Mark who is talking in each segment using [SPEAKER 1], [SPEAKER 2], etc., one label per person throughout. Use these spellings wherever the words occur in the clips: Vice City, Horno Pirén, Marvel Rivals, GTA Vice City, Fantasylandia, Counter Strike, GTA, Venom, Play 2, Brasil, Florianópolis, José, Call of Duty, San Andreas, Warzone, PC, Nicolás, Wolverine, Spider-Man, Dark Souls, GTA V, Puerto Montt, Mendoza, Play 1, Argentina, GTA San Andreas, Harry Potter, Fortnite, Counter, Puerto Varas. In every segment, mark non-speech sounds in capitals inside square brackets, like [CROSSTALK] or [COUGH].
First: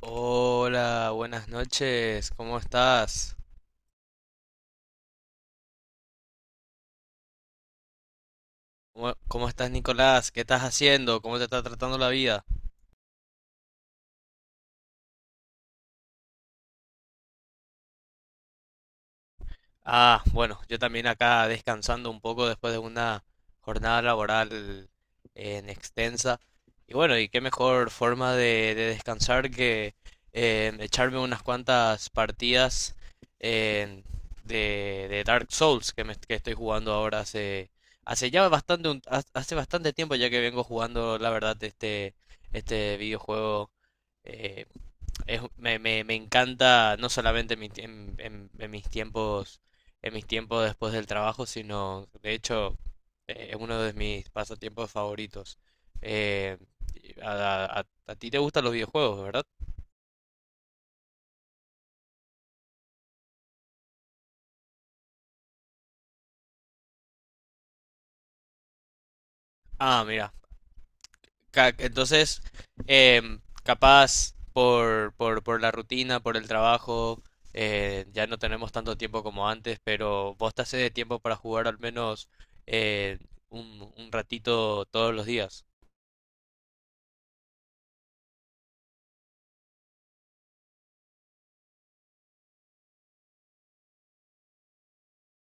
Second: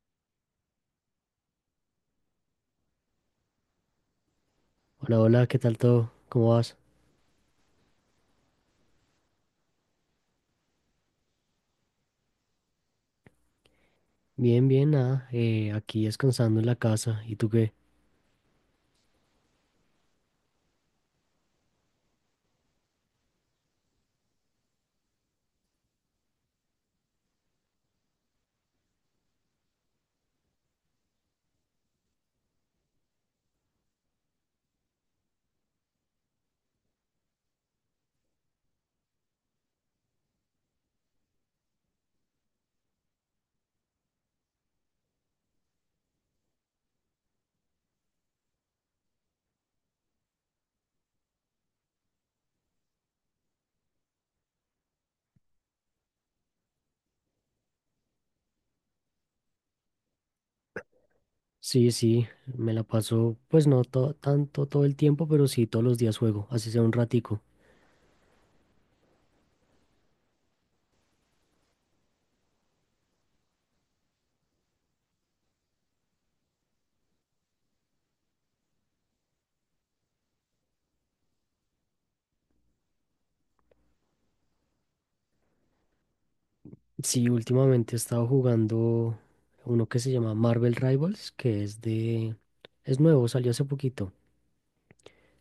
[SPEAKER 1] Hola, buenas noches. ¿Cómo estás?
[SPEAKER 2] Hola, hola, ¿qué tal todo? ¿Cómo vas?
[SPEAKER 1] ¿Cómo estás, Nicolás? ¿Qué estás haciendo? ¿Cómo te está tratando la vida?
[SPEAKER 2] Bien, bien, nada, aquí descansando en la casa. ¿Y tú qué?
[SPEAKER 1] Ah, bueno, yo también acá descansando un poco después de una jornada laboral en extensa. Y bueno, y qué mejor forma de descansar que echarme unas cuantas partidas eh, de Dark Souls que estoy jugando ahora hace ya bastante, hace bastante tiempo ya que vengo jugando, la verdad, este videojuego. eh, me encanta no solamente en mis tiempos, en mis tiempos después del trabajo, sino de hecho es uno de mis pasatiempos favoritos. Eh, a ti te gustan los videojuegos, ¿verdad?
[SPEAKER 2] Sí, sí, me la paso, pues no to- tanto todo el tiempo, pero sí todos los días juego, así sea un ratico.
[SPEAKER 1] Ah, mira. Entonces, capaz por la rutina, por el trabajo, ya no tenemos tanto tiempo como antes, pero vos te haces de tiempo para jugar al menos eh, un ratito todos los días.
[SPEAKER 2] Sí, últimamente he estado jugando uno que se llama Marvel Rivals, que es de… es nuevo, salió hace poquito,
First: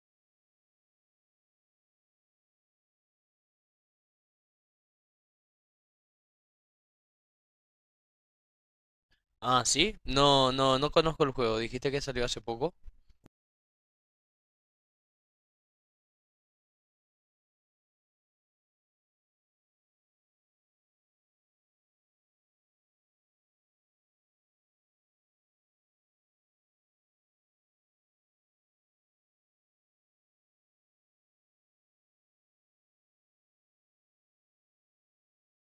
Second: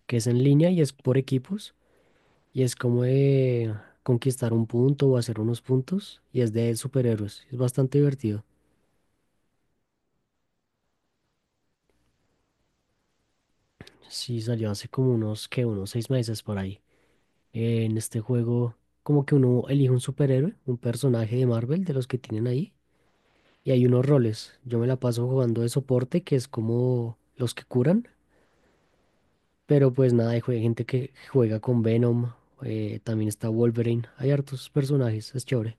[SPEAKER 2] que es en línea y es por equipos, y es como de conquistar un punto o hacer unos puntos, y es de superhéroes, es bastante divertido.
[SPEAKER 1] Ah, sí. No conozco el juego. Dijiste que salió hace poco.
[SPEAKER 2] Sí, salió hace como unos, ¿qué? Unos seis meses por ahí. En este juego, como que uno elige un superhéroe, un personaje de Marvel, de los que tienen ahí, y hay unos roles. Yo me la paso jugando de soporte, que es como los que curan, pero pues nada, hay gente que juega con Venom, también está Wolverine, hay hartos personajes, es chévere.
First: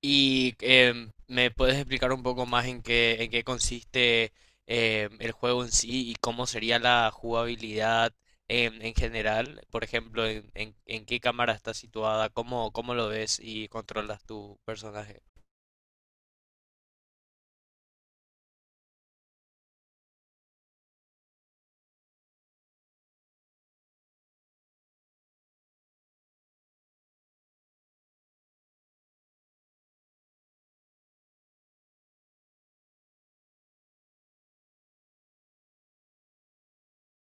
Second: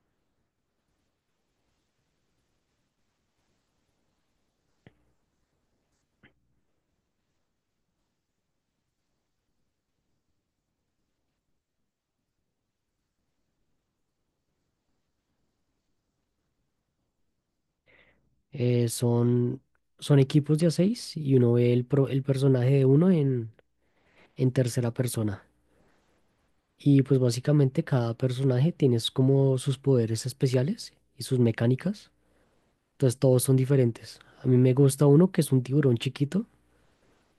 [SPEAKER 1] Y ¿me puedes explicar un poco más en qué consiste el juego en sí y cómo sería la jugabilidad en general? Por ejemplo, en qué cámara está situada, cómo lo ves y controlas tu personaje.
[SPEAKER 2] Eh, son, Son equipos de a seis y uno ve el personaje de uno en tercera persona. Y pues básicamente cada personaje tiene es como sus poderes especiales y sus mecánicas. Entonces todos son diferentes. A mí me gusta uno que es un tiburón chiquito,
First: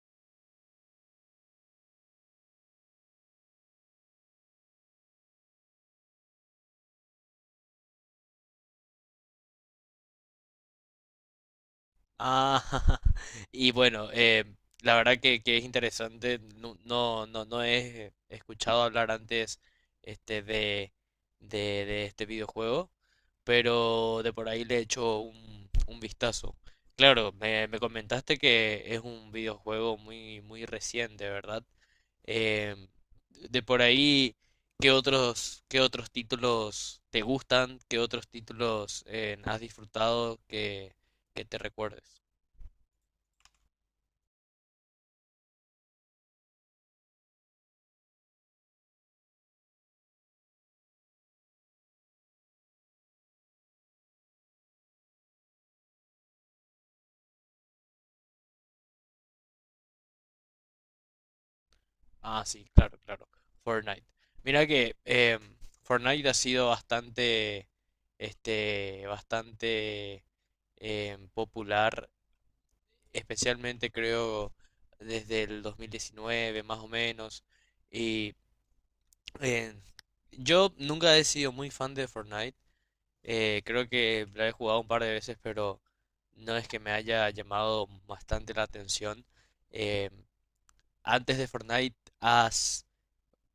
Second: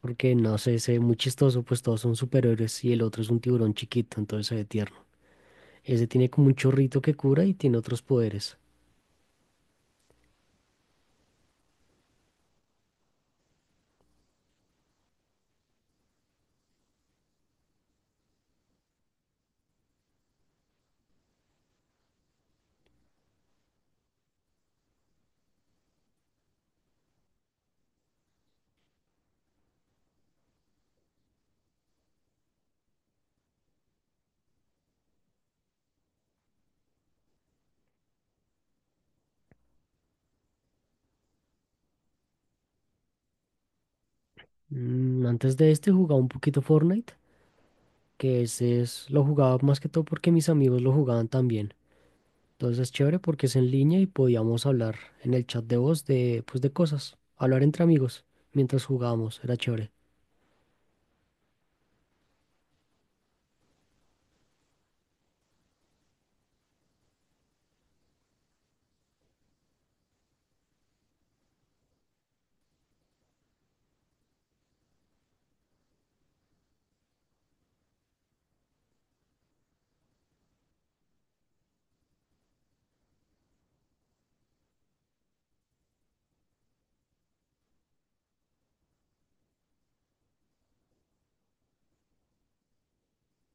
[SPEAKER 2] porque no sé, se ve muy chistoso, pues todos son superhéroes y el otro es un tiburón chiquito, entonces se ve tierno. Ese tiene como un chorrito que cura y tiene otros poderes.
[SPEAKER 1] Ah, [LAUGHS] y bueno, la verdad que es interesante. No he escuchado hablar antes este, de, de, de este videojuego, pero de por ahí le he hecho un vistazo. Claro, me comentaste que es un videojuego muy, muy reciente, ¿verdad? Em, de por ahí, ¿qué otros títulos te gustan? ¿Qué otros títulos has disfrutado que te recuerdes?
[SPEAKER 2] Mm, antes de este jugaba un poquito Fortnite, que ese es, lo jugaba más que todo porque mis amigos lo jugaban también. Entonces, chévere porque es en línea y podíamos hablar en el chat de voz de, pues, de cosas, hablar entre amigos mientras jugábamos, era chévere.
[SPEAKER 1] Ah, sí, claro, claro. Fortnite. Mira que Fortnite ha sido bastante, bastante popular, especialmente creo desde el 2019 más o menos. Y eh, yo nunca he sido muy fan de Fortnite. Creo que la he jugado un par de veces, pero no es que me haya llamado bastante la atención. Eh, Antes de Fortnite, ¿has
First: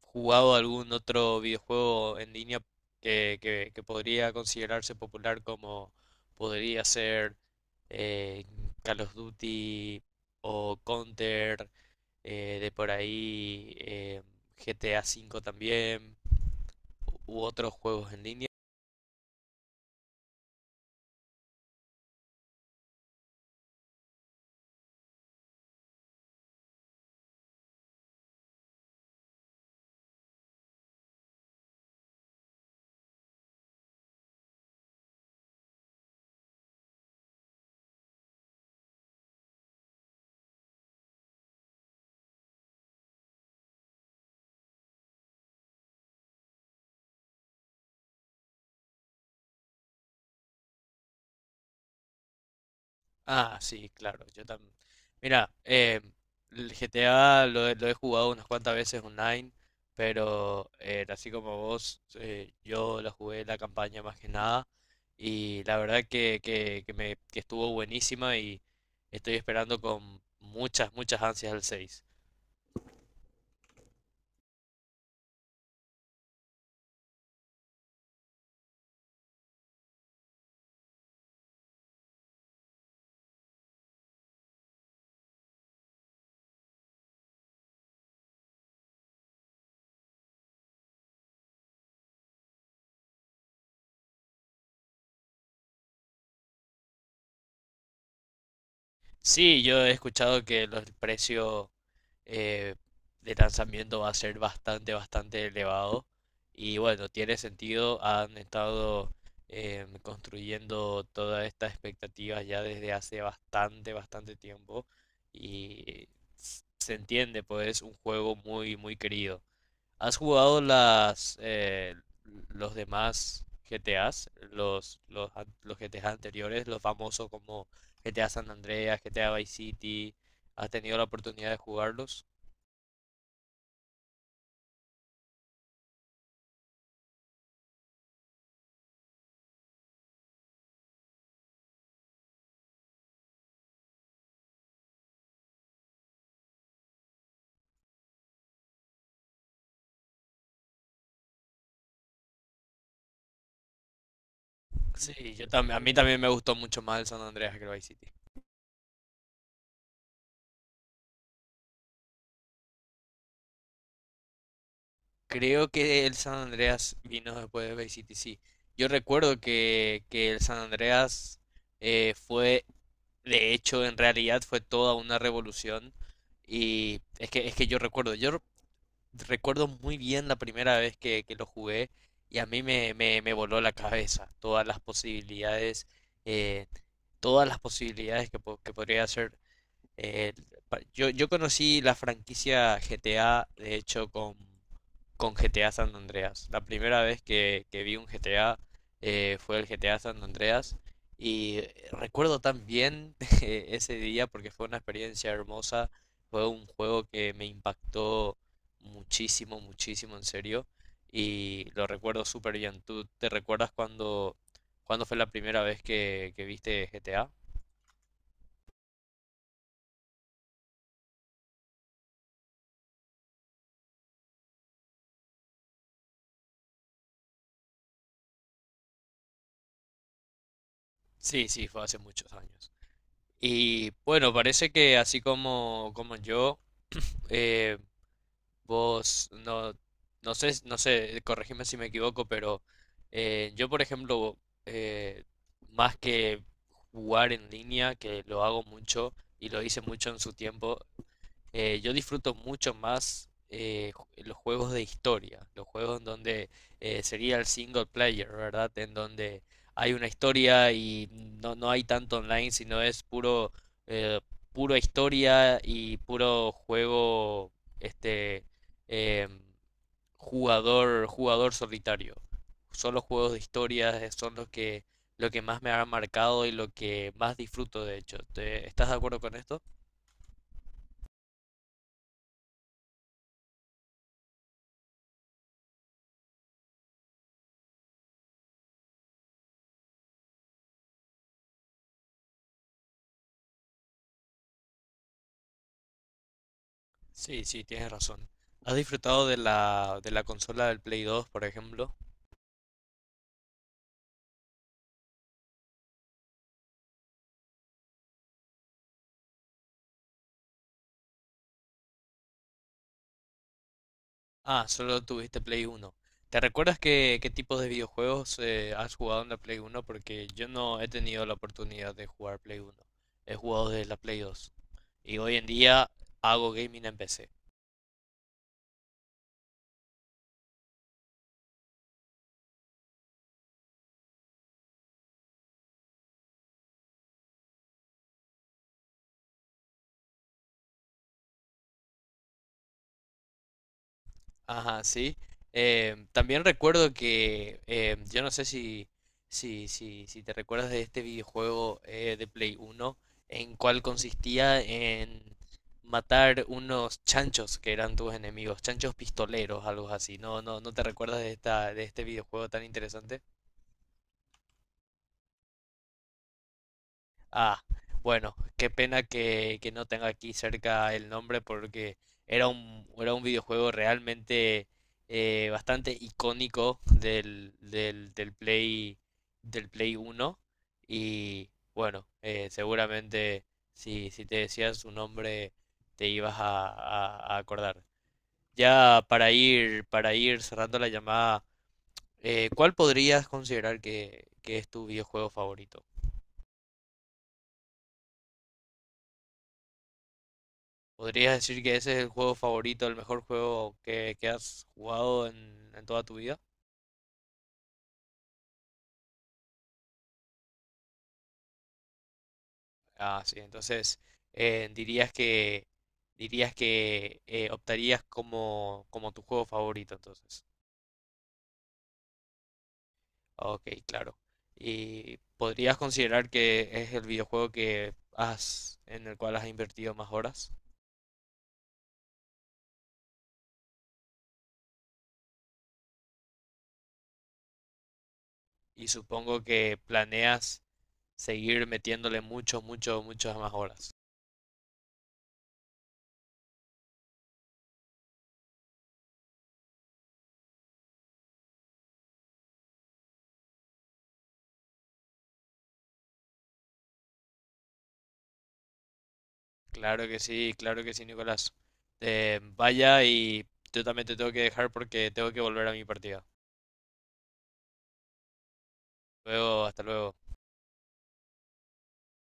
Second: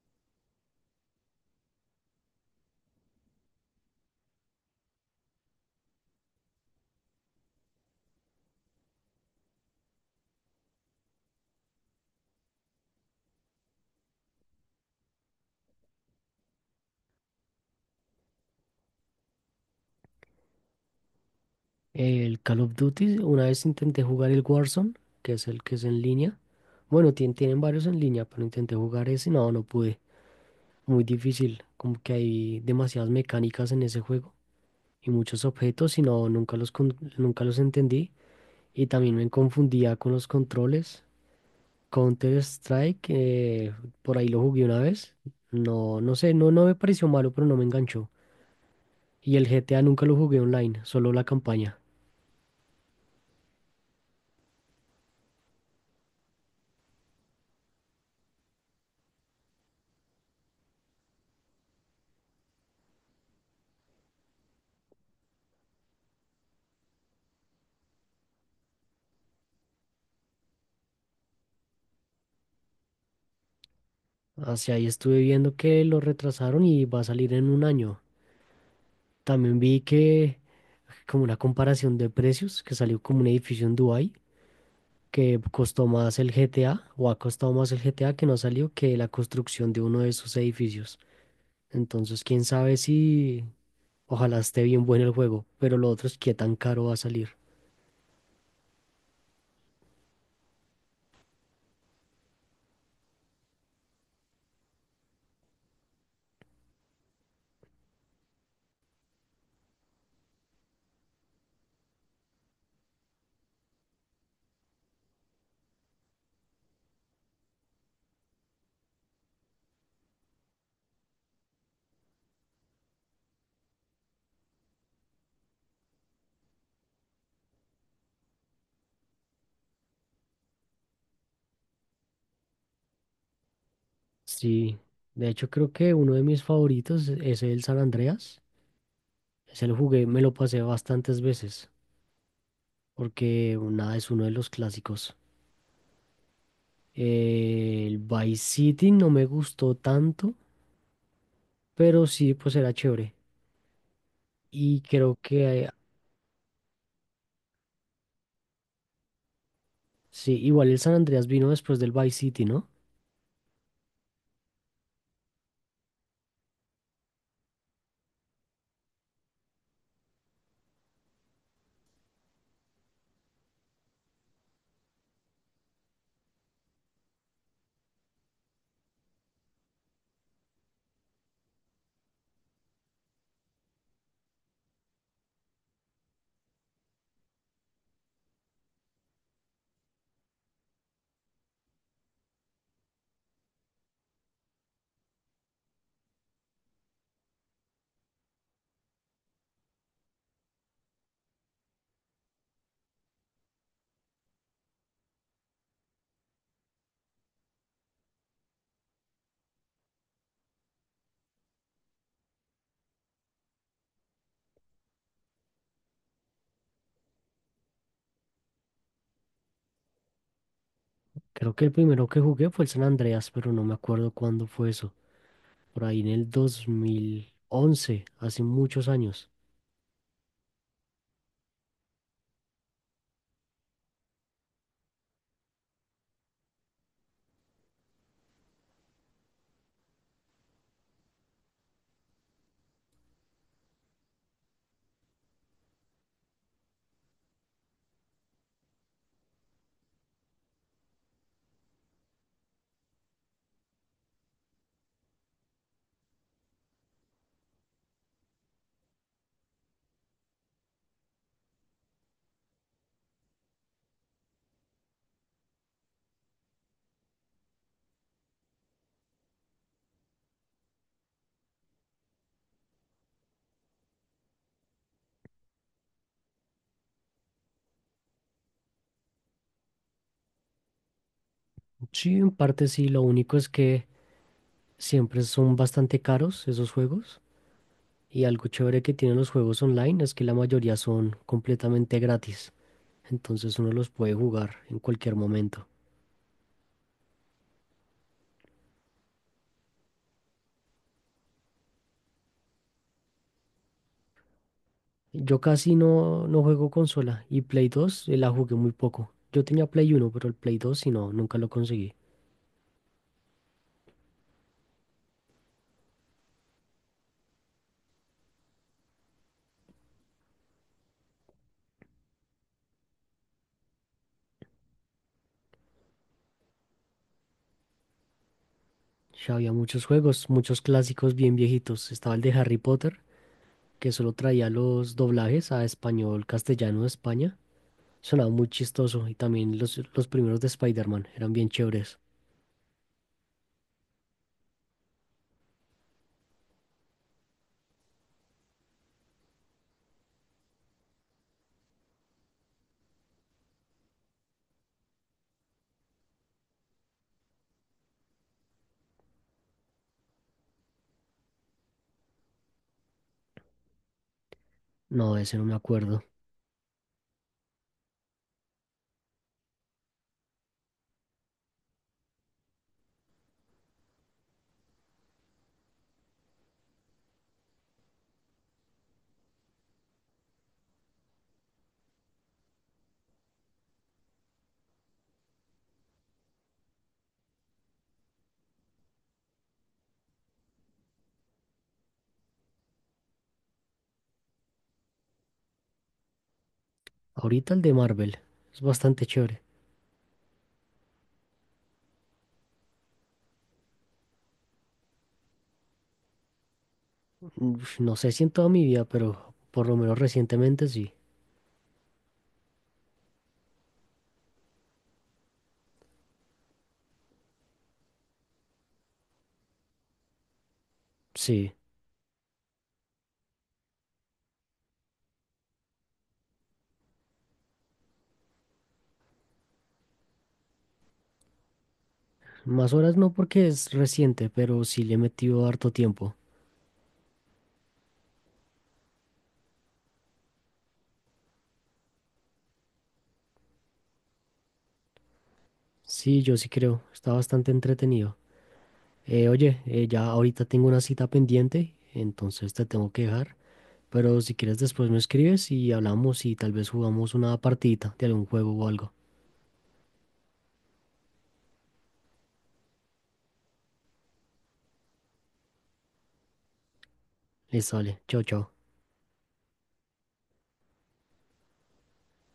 [SPEAKER 1] jugado algún otro videojuego en línea que podría considerarse popular, como podría ser eh, Call of Duty o Counter, de por ahí GTA V también u otros juegos en línea?
[SPEAKER 2] El Call of Duty, una vez intenté jugar el Warzone, que es el que es en línea. Bueno, tienen varios en línea, pero intenté jugar ese y no, no pude. Muy difícil, como que hay demasiadas mecánicas en ese juego y muchos objetos y no, nunca nunca los entendí. Y también me confundía con los controles. Counter Strike, por ahí lo jugué una vez. No, no sé, no, no me pareció malo, pero no me enganchó. Y el GTA nunca lo jugué online, solo la campaña.
[SPEAKER 1] Ah, sí, claro, yo también. Mira, el GTA lo he jugado unas cuantas veces online, pero así como vos, yo la jugué la campaña más que nada y la verdad que estuvo buenísima y estoy esperando con muchas, muchas ansias el seis.
[SPEAKER 2] Hacia ahí estuve viendo que lo retrasaron y va a salir en un año. También vi que como una comparación de precios, que salió como un edificio en Dubái, que costó más el GTA, o ha costado más el GTA que no salió que la construcción de uno de esos edificios. Entonces, quién sabe si ojalá esté bien bueno el juego, pero lo otro es qué tan caro va a salir.
[SPEAKER 1] Sí, yo he escuchado que los precios eh, de lanzamiento va a ser bastante, bastante elevado. Y bueno, tiene sentido, han estado construyendo todas estas expectativas ya desde hace bastante, bastante tiempo. Y se entiende, pues es un juego muy, muy querido. ¿Has jugado las los demás GTAs? Los GTAs anteriores, los famosos como GTA San Andreas, GTA Vice City. ¿Has tenido la oportunidad de jugarlos?
[SPEAKER 2] Sí, de hecho creo que uno de mis favoritos es el San Andreas. Ese lo jugué, me lo pasé bastantes veces, porque nada, es uno de los clásicos. El Vice City no me gustó tanto, pero sí, pues era chévere. Y creo
[SPEAKER 1] Sí, yo
[SPEAKER 2] que, eh,
[SPEAKER 1] también, a mí también me gustó mucho más el San Andreas que el Vice City.
[SPEAKER 2] sí, igual el San Andreas vino después del Vice City, ¿no?
[SPEAKER 1] Creo que el San Andreas vino después de Vice City, sí. Yo recuerdo que el San Andreas fue, de hecho, en realidad, fue toda una revolución. Y es que yo recuerdo muy bien la primera vez que lo jugué, y a mí me voló la cabeza eh, todas las posibilidades que podría hacer. Eh, yo, yo conocí la franquicia GTA, de hecho, con GTA San Andreas. La primera vez que vi un GTA, fue el GTA San Andreas. Y recuerdo tan bien [LAUGHS] ese día porque fue una experiencia hermosa. Fue un juego que me impactó muchísimo, muchísimo, en serio. Y lo recuerdo súper bien. ¿Tú te recuerdas cuando fue la primera vez que viste GTA?
[SPEAKER 2] Creo que el primero que jugué fue el San Andreas, pero no me acuerdo cuándo fue eso. Por ahí en el 2011, hace muchos años.
[SPEAKER 1] Sí, sí, fue hace muchos años. Y bueno, parece que así como yo, eh, vos, no sé, corregime si me equivoco, pero yo, por ejemplo, eh, más que jugar en línea, que lo hago mucho y lo hice mucho en su tiempo, yo disfruto mucho más los juegos de historia, los juegos en donde sería el single player, ¿verdad? En donde hay una historia y no, no hay tanto online, sino es puro, eh, pura historia y puro juego, este, em, jugador solitario. Solo juegos de historia son lo que más me ha marcado y lo que más disfruto, de hecho. Estás de acuerdo con esto?
[SPEAKER 2] Sí, en parte sí, lo único es que… siempre son bastante caros esos juegos y algo chévere que tienen los juegos online es que la mayoría son completamente gratis, entonces uno los puede jugar en cualquier momento.
[SPEAKER 1] Sí, sí, tienes razón. ¿Has disfrutado de la consola del Play 2, por ejemplo?
[SPEAKER 2] Yo casi no, no juego consola y Play 2 la jugué muy poco. Yo tenía Play 1 pero el Play 2 si no, nunca lo conseguí.
[SPEAKER 1] Ah, solo tuviste Play 1. ¿Te recuerdas qué tipos de videojuegos has jugado en la Play 1? Porque yo no he tenido la oportunidad de jugar Play 1. He jugado desde la Play 2. Y hoy en día hago gaming en PC.
[SPEAKER 2] Ya había muchos juegos, muchos clásicos bien viejitos. Estaba el de Harry Potter, que solo traía los doblajes a español, castellano de España. Sonaba muy chistoso y también los primeros de Spider-Man eran bien chéveres.
[SPEAKER 1] Ajá, sí. También recuerdo yo no sé si te recuerdas de este videojuego de Play 1, en cual consistía en matar unos chanchos que eran tus enemigos, chanchos pistoleros, algo así. No te recuerdas de este videojuego tan interesante.
[SPEAKER 2] No, ese no me acuerdo.
[SPEAKER 1] Ah, bueno, qué pena que no tenga aquí cerca el nombre, porque era un videojuego realmente bastante icónico del Play 1. Y bueno, seguramente si te decías su nombre te ibas a acordar. Ya para ir cerrando la llamada, ¿cuál podrías considerar que es tu videojuego favorito?
[SPEAKER 2] Ahorita el de Marvel. Es bastante chévere.
[SPEAKER 1] ¿Podrías decir que ese es el juego favorito, el mejor juego que has jugado en toda tu vida?
[SPEAKER 2] Uf, no sé si en toda mi vida, pero por lo menos recientemente sí.
[SPEAKER 1] Ah, sí, entonces eh, dirías que dirías que optarías como tu juego favorito, entonces.
[SPEAKER 2] Sí.
[SPEAKER 1] Ok, claro. ¿Y podrías considerar que es el videojuego en el cual has invertido más horas?
[SPEAKER 2] Más horas no porque es reciente, pero sí le he metido harto tiempo.
[SPEAKER 1] Y supongo que planeas seguir metiéndole mucho, mucho, muchas más horas.
[SPEAKER 2] Sí, yo sí creo. Está bastante entretenido. Ya ahorita tengo una cita pendiente, entonces te tengo que dejar. Pero si quieres después me escribes y hablamos y tal vez jugamos una partidita de algún juego o algo.
[SPEAKER 1] Claro que sí, Nicolás. Vaya, y yo también te tengo que dejar porque tengo que volver a mi partida.
[SPEAKER 2] Listo, vale. Chao, chao.
[SPEAKER 1] Luego, hasta luego.